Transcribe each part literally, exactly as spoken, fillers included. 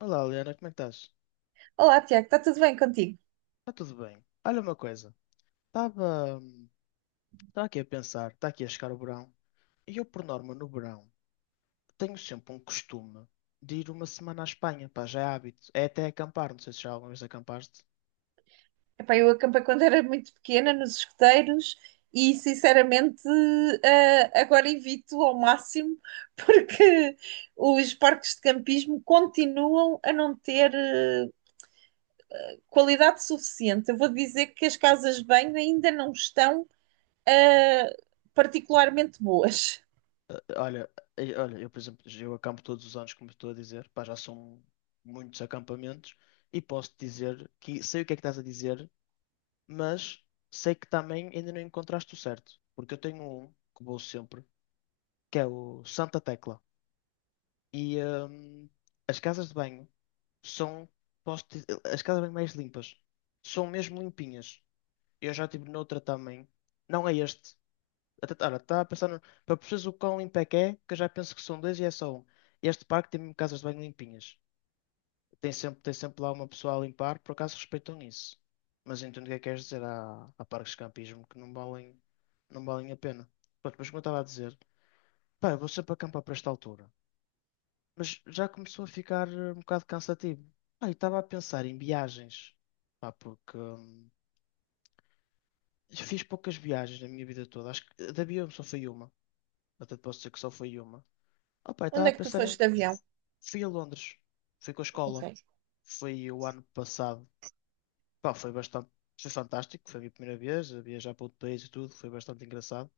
Olá, Liana, como é que estás? Olá, Tiago, está tudo bem contigo? Está tudo bem. Olha uma coisa, estava hum, estava aqui a pensar, está aqui a chegar o verão, e eu, por norma, no verão, tenho sempre um costume de ir uma semana à Espanha, pá, já é hábito. É até acampar, não sei se já alguma vez acampaste. Epá, eu acampei quando era muito pequena nos escuteiros e, sinceramente, eh, agora evito ao máximo porque os parques de campismo continuam a não ter eh, qualidade suficiente. Eu vou dizer que as casas de banho ainda não estão eh, particularmente boas. Eh, eh, Olha, eh, olha, eu, por exemplo, eu acampo todos os anos, como estou a dizer, pá, já são muitos acampamentos, e posso-te dizer que sei o que é que estás a dizer, mas sei que também ainda não encontraste o certo, porque eu tenho um que vou sempre, que é o Santa Tecla. E hum, as casas de banho são, posso dizer, as casas de banho mais limpas. São mesmo limpinhas. Eu já estive noutra também. Não é este. Até, olha, estava a pensar, no- para perceberes o quão limpo é que é, que eu já penso que são dois e é só um. Este parque tem mesmo casas de banho limpinhas. Tem sempre, tem sempre lá uma pessoa a limpar, por acaso respeitam isso. Mas entendo o que é que queres dizer. Há, há parques de campismo que não valem, não valem a pena. Pronto, mas como eu estava a dizer, pá, eu vou sempre acampar para esta altura, mas já começou a ficar eh, um bocado cansativo. Ah, e estava a pensar em viagens, pá, porque hum, fiz poucas viagens na minha vida toda. Acho que da avião só foi uma. Até te posso dizer que só foi uma. Ah, pá, e estava Onde a é que tu pensar em. foste de avião? Fui a Londres, fui com a escola, Ok. foi o ano passado. Pá, foi bastante. Foi fantástico, foi a minha primeira vez a viajar para outro país e tudo, foi bastante engraçado.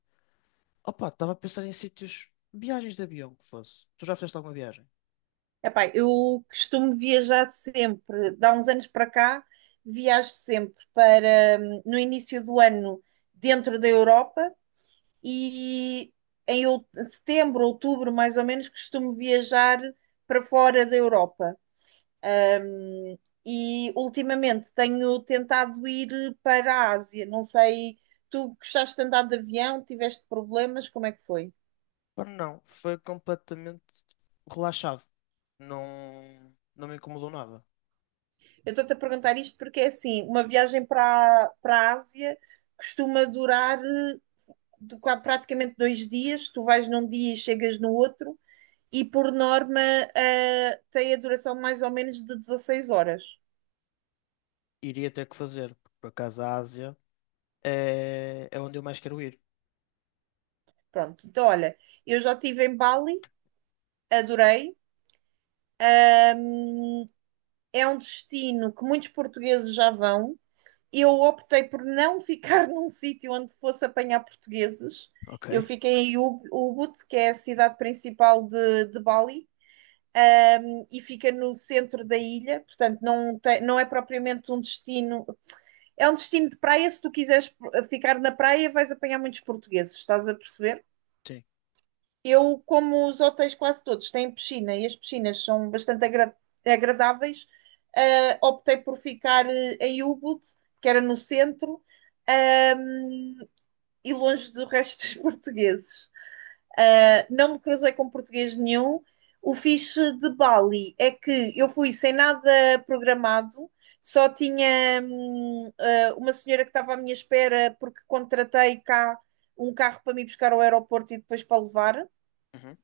Opa, estava a pensar em sítios, viagens de avião que fosse. Tu já fizeste alguma viagem? Epá, eu costumo viajar sempre. Dá uns anos para cá, viajo sempre para hum, no início do ano dentro da Europa e em out- setembro, outubro, mais ou menos, costumo viajar para fora da Europa. E ultimamente tenho tentado ir eh, para a Ásia. Não sei, tu gostaste de andar de avião, tiveste problemas, como é que foi? Pá, não, foi completamente relaxado. Não, não me incomodou nada. Eu estou-te a perguntar isto porque é assim, uma viagem para, para a Ásia costuma durar eh, de qua- praticamente dois dias, tu vais num dia e chegas no outro, e por norma eh, tem a duração mais ou menos de dezasseis horas. Iria ter que fazer, porque por acaso a Ásia é, é onde eu mais quero ir. Pronto, então olha, eu já estive em Bali, adorei, é um destino que muitos portugueses já vão, eu optei por não ficar num sítio onde fosse apanhar portugueses. Eu Ok. fiquei em Ubud, que é a cidade principal de, de Bali, um, e fica no centro da ilha, portanto não, tem, não é propriamente um destino. É um destino de praia, se tu quiseres eh, ficar na praia vais apanhar muitos portugueses, estás a perceber? Sim. Eu, como os hotéis quase todos têm piscina e as piscinas são bastante agra- agradáveis, eh, optei por ficar eh, em Ubud, que era no centro, ehm, e longe do resto dos portugueses. Eh, não me cruzei com português nenhum. O fixe de Bali é que eu fui sem nada programado, só tinha, hum, eh, uma senhora que estava à minha espera porque contratei cá um carro para me buscar ao aeroporto e depois para levar. Uhum.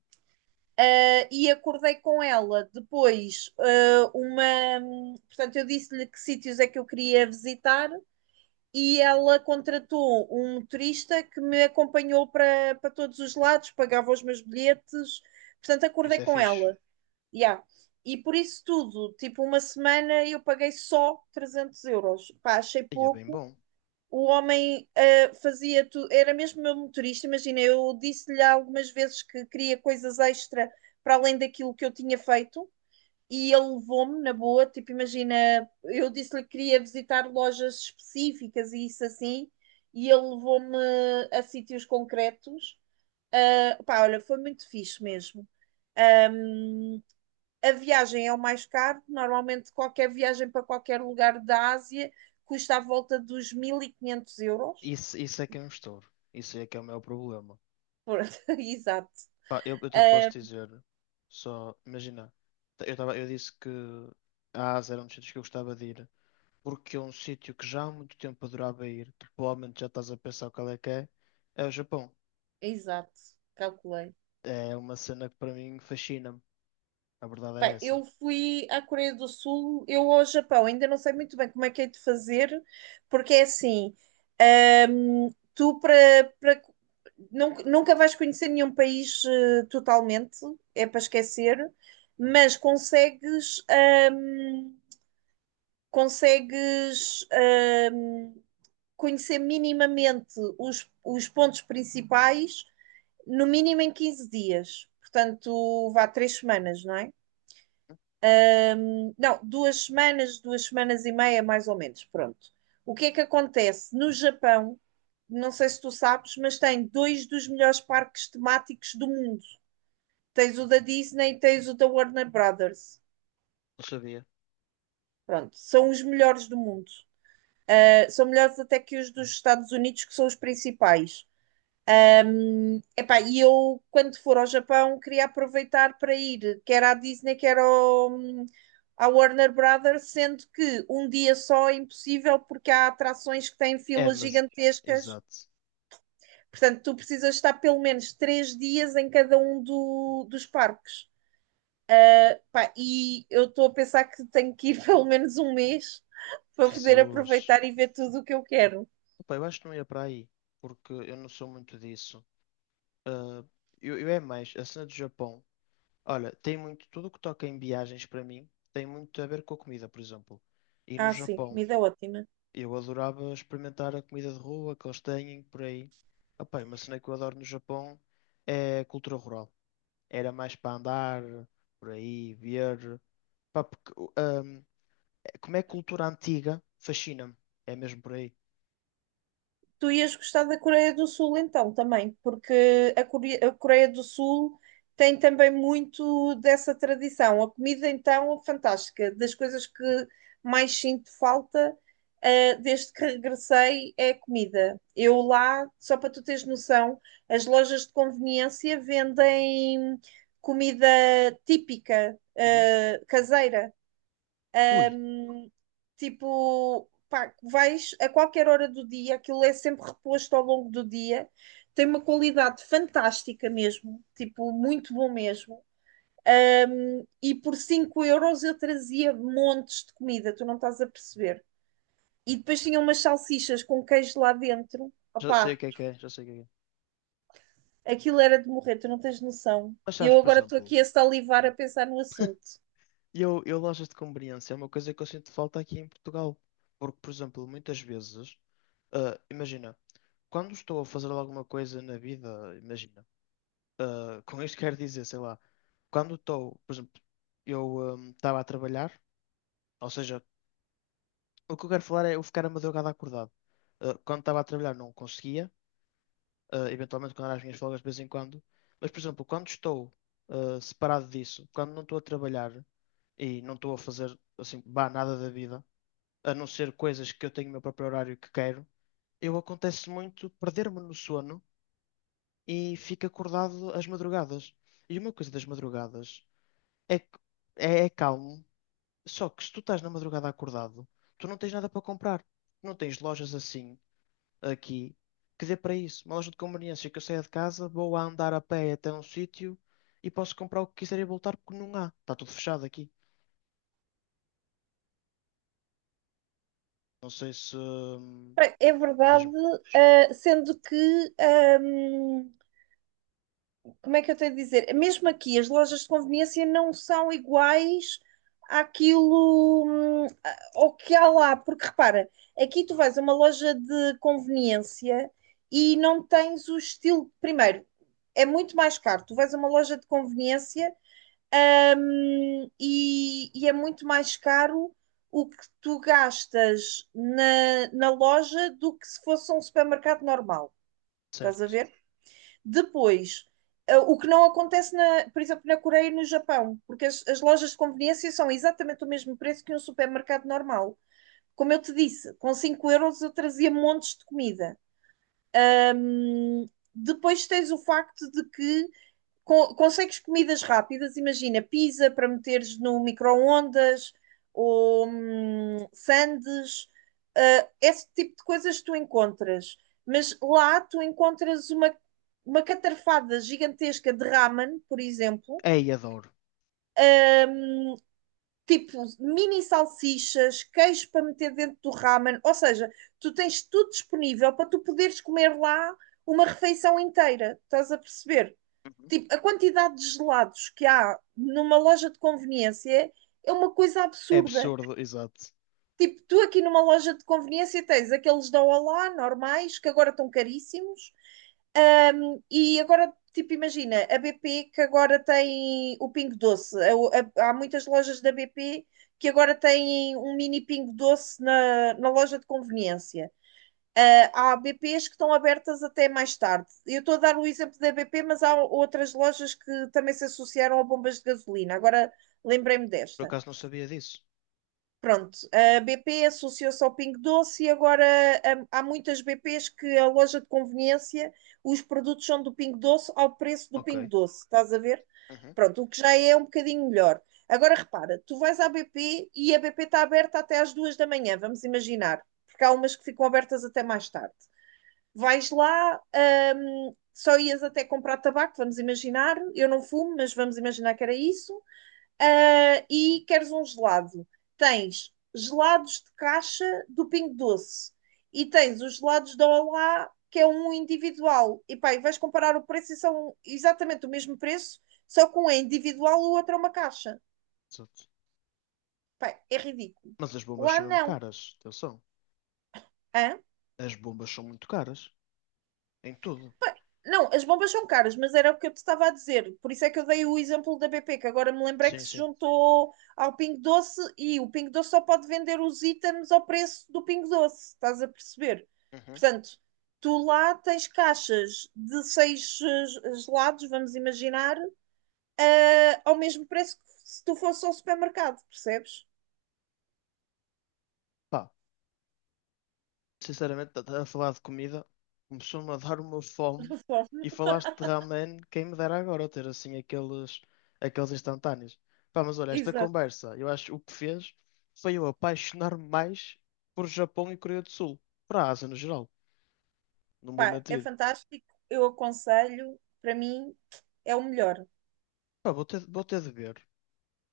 E acordei com ela depois eh, uma. Portanto, eu disse-lhe que sítios é que eu queria visitar e ela contratou um motorista que me acompanhou para, para todos os lados, pagava os meus bilhetes, portanto, acordei Isso é com fixe. ela. Yeah. E por isso tudo, tipo, uma semana eu paguei só trezentos euros. Pá, achei E é bem pouco, bom. o homem ah, fazia tudo, era mesmo meu motorista, imagina, eu disse-lhe algumas vezes que queria coisas extra para além daquilo que eu tinha feito e ele levou-me na boa, tipo, imagina, eu disse-lhe que queria visitar lojas específicas e isso assim, e ele levou-me a sítios concretos. Ah, pá, olha, foi muito fixe mesmo. Um, a viagem é o mais caro. Normalmente, qualquer viagem para qualquer lugar da Ásia custa à volta dos mil e quinhentos euros. Isso, isso é que é um estouro. Isso é que é o meu problema. Pronto, exato. Pá, eu, eu até te posso Ah, dizer, só imagina, eu, tava, eu disse que a Ásia era um dos sítios que eu gostava de ir, porque é um sítio que já há muito tempo adorava ir, que provavelmente já estás a pensar qual é que é, é o Japão. exato, calculei. É uma cena que para mim fascina-me. A verdade é Bem, essa. eu fui à Coreia do Sul, eu ao Japão, ainda não sei muito bem como é que hei de fazer, porque é assim, ahm, tu para, para- nun- nunca vais conhecer nenhum país eh, totalmente, é para esquecer, mas consegues, ahm, consegues, ahm, conhecer minimamente os, os pontos principais no mínimo em quinze dias. Portanto, vá três semanas, não é? Não, duas semanas, duas semanas e meia, mais ou menos. Pronto. O que é que acontece? No Japão, não sei se tu sabes, mas tem dois dos melhores parques temáticos do mundo. Tens o da Disney e tens o da Warner Brothers. Não sabia. Pronto, são os melhores do mundo. Uh, são melhores até que os dos Estados Unidos, que são os principais. Epá, e eu, quando for ao Japão, queria aproveitar para ir, quer à Disney, quer ao, à Warner Brothers, sendo que um dia só é impossível porque há atrações que têm É, filas mas. gigantescas. Exato. Portanto, tu precisas estar pelo menos três dias em cada um do, dos parques. Epá, e eu estou a pensar que tenho que ir pelo menos um mês para poder Jesus. aproveitar e ver tudo o que eu quero. Opa, eu acho que não ia para aí. Porque eu não sou muito disso. Ah, eu, eu é mais. A cena do Japão. Olha, tem muito. Tudo o que toca em viagens para mim tem muito a ver com a comida, por exemplo. E no Ah, sim, Japão, comida é ótima. eu adorava experimentar a comida de rua que eles têm por aí. Opa, uma cena que eu adoro no Japão é a cultura rural. Era mais para andar por aí, ver. Pá, porque, hum, como é cultura antiga, fascina-me. É mesmo por aí. Tu ias gostar da Coreia do Sul então também, porque a Core- a Coreia do Sul tem também muito dessa tradição. A comida então é fantástica, das coisas que mais sinto falta, eh, desde que regressei é a comida. Eu lá, só para tu teres noção, as lojas de conveniência vendem comida típica, Uhum. eh, caseira. Ui, Tipo, pá, vais a qualquer hora do dia, aquilo é sempre reposto ao longo do dia. Tem uma qualidade fantástica mesmo, tipo, muito bom mesmo. Um, e por cinco euros eu trazia montes de comida, tu não estás a perceber. E depois tinha umas salsichas com queijo lá dentro. já sei o Opá, que é que é, já sei o que é. que é. aquilo era de morrer, tu não tens noção. Mas sabes, Eu por agora estou exemplo, aqui a salivar a pensar no assunto. eu, eu lojas de conveniência é uma coisa que eu sinto falta aqui em Portugal. Porque, por exemplo, muitas vezes, ah, imagina, quando estou a fazer alguma coisa na vida, imagina, ah, com isto quero dizer, sei lá, quando estou, por exemplo, eu estava a trabalhar, ou seja, o que eu quero falar é eu ficar a madrugada acordado. Ah, quando estava a trabalhar não conseguia eh, eventualmente quando há as minhas folgas de vez em quando. Mas, por exemplo, quando estou eh, separado disso, quando não estou a trabalhar e não estou a fazer assim, bah, nada da vida, a não ser coisas que eu tenho o meu próprio horário que quero, eu acontece muito perder-me no sono e fico acordado às madrugadas. E uma coisa das madrugadas é que é, é calmo, só que se tu estás na madrugada acordado, tu não tens nada para comprar. Não tens lojas assim aqui, que dê para isso. Uma loja de conveniência que eu saia de casa, vou a andar a pé até um sítio e posso comprar o que quiser e voltar porque não há. Está tudo fechado aqui. Não sei se. hum, Bem, é verdade, Diz-me. ah, sendo que como é que eu tenho de dizer? Mesmo aqui, as lojas de conveniência não são iguais àquilo hum, ao que há lá, porque repara, aqui tu vais a uma loja de conveniência e não tens o estilo. Primeiro, é muito mais caro. Tu vais a uma loja de conveniência hum, e, e é muito mais caro o que tu gastas na, na loja do que se fosse um supermercado normal. Estás a Certo. ver? Depois, ah, o que não acontece, na, por exemplo, na Coreia e no Japão, porque as, as lojas de conveniência são exatamente o mesmo preço que um supermercado normal. Como eu te disse, com cinco euros eu trazia montes de comida. Hum, depois tens o facto de que co- consegues comidas rápidas, imagina, pizza para meteres no micro-ondas ou hum, sandes, ah, esse tipo de coisas tu encontras. Mas lá tu encontras uma, uma catarfada gigantesca de ramen, por exemplo, É, e adoro. hum, tipo mini salsichas, queijo para meter dentro do ramen, ou seja, tu tens tudo disponível para tu poderes comer lá uma refeição inteira, estás a perceber? Uhum. Tipo, a quantidade de gelados que há numa loja de conveniência é uma coisa É absurda. absurdo, exato. Tipo, tu aqui numa loja de conveniência tens aqueles da Olá, normais, que agora estão caríssimos. Um, e agora, tipo, imagina, a B P que agora tem o Pingo Doce. A- a- há muitas lojas da B P que agora têm um mini Pingo Doce na, na loja de conveniência. Ah, há B Ps que estão abertas até mais tarde. Eu estou a dar o exemplo da B P, mas há outras lojas que também se associaram a bombas de gasolina. Agora lembrei-me Por desta. acaso não sabia disso. Pronto, a B P associou-se ao Pingo Doce e agora hum, há muitas B Ps que a loja de conveniência, os produtos são do Pingo Doce ao preço do Pingo Ok, Doce, estás a ver? uhum. Pronto, o que já é um bocadinho melhor. Agora repara, tu vais à B P e a B P está aberta até às duas da manhã, vamos imaginar, porque há umas que ficam abertas até mais tarde vais lá, hum, só ias até comprar tabaco, vamos imaginar, eu não fumo, mas vamos imaginar que era isso, ah, e queres um gelado. Tens gelados de caixa do Pingo Doce e tens os gelados da Olá, que é um individual. E pá, e vais comparar o preço e são exatamente o mesmo preço, só que um é individual e o outro é uma caixa. Exato. Pá, é ridículo. Mas as bombas Lá são mesmo não. caras, atenção. Hã? As bombas são muito caras. Em tudo. Não, as bombas são caras, mas era o que eu te estava a dizer. Por isso é que eu dei o exemplo da B P, que agora me lembrei que Sim, se sim. juntou ao Pingo Doce e o Pingo Doce só pode vender os itens ao preço do Pingo Doce, estás a perceber? Uhum. Portanto, tu lá tens caixas de seis eh, gelados, vamos imaginar, eh, ao mesmo preço que se tu fosse ao supermercado, percebes? Pá. Sinceramente, a a falar de comida, começou-me a dar uma fome e Conforme. falaste de ramen, quem me dera agora ter assim aqueles, aqueles instantâneos. Pá, mas olha, esta Exato. conversa, eu acho que o que fez foi eu apaixonar-me mais por Japão e Coreia do Sul, para a Ásia no geral, não vou Pá, é mentir. fantástico, eu aconselho, para mim é o melhor. Pá, vou ter, vou ter de ver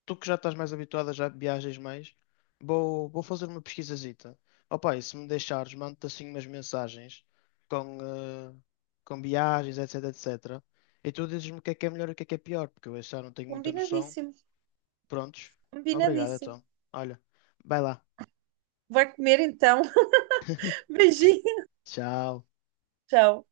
tu que já estás mais habituada, já viajas mais, vou, vou fazer uma pesquisazita. Opa, e se me deixares, mando-te assim umas mensagens com, eh, com viagens, etcétera, etcétera. E tu dizes-me o que é que é melhor e o que é que é pior, porque eu já não tenho muita noção. Combinadíssimo, Prontos? Obrigado, combinadíssimo. então. Olha, vai lá. Vai comer então. Beijinho. Tchau. Tchau.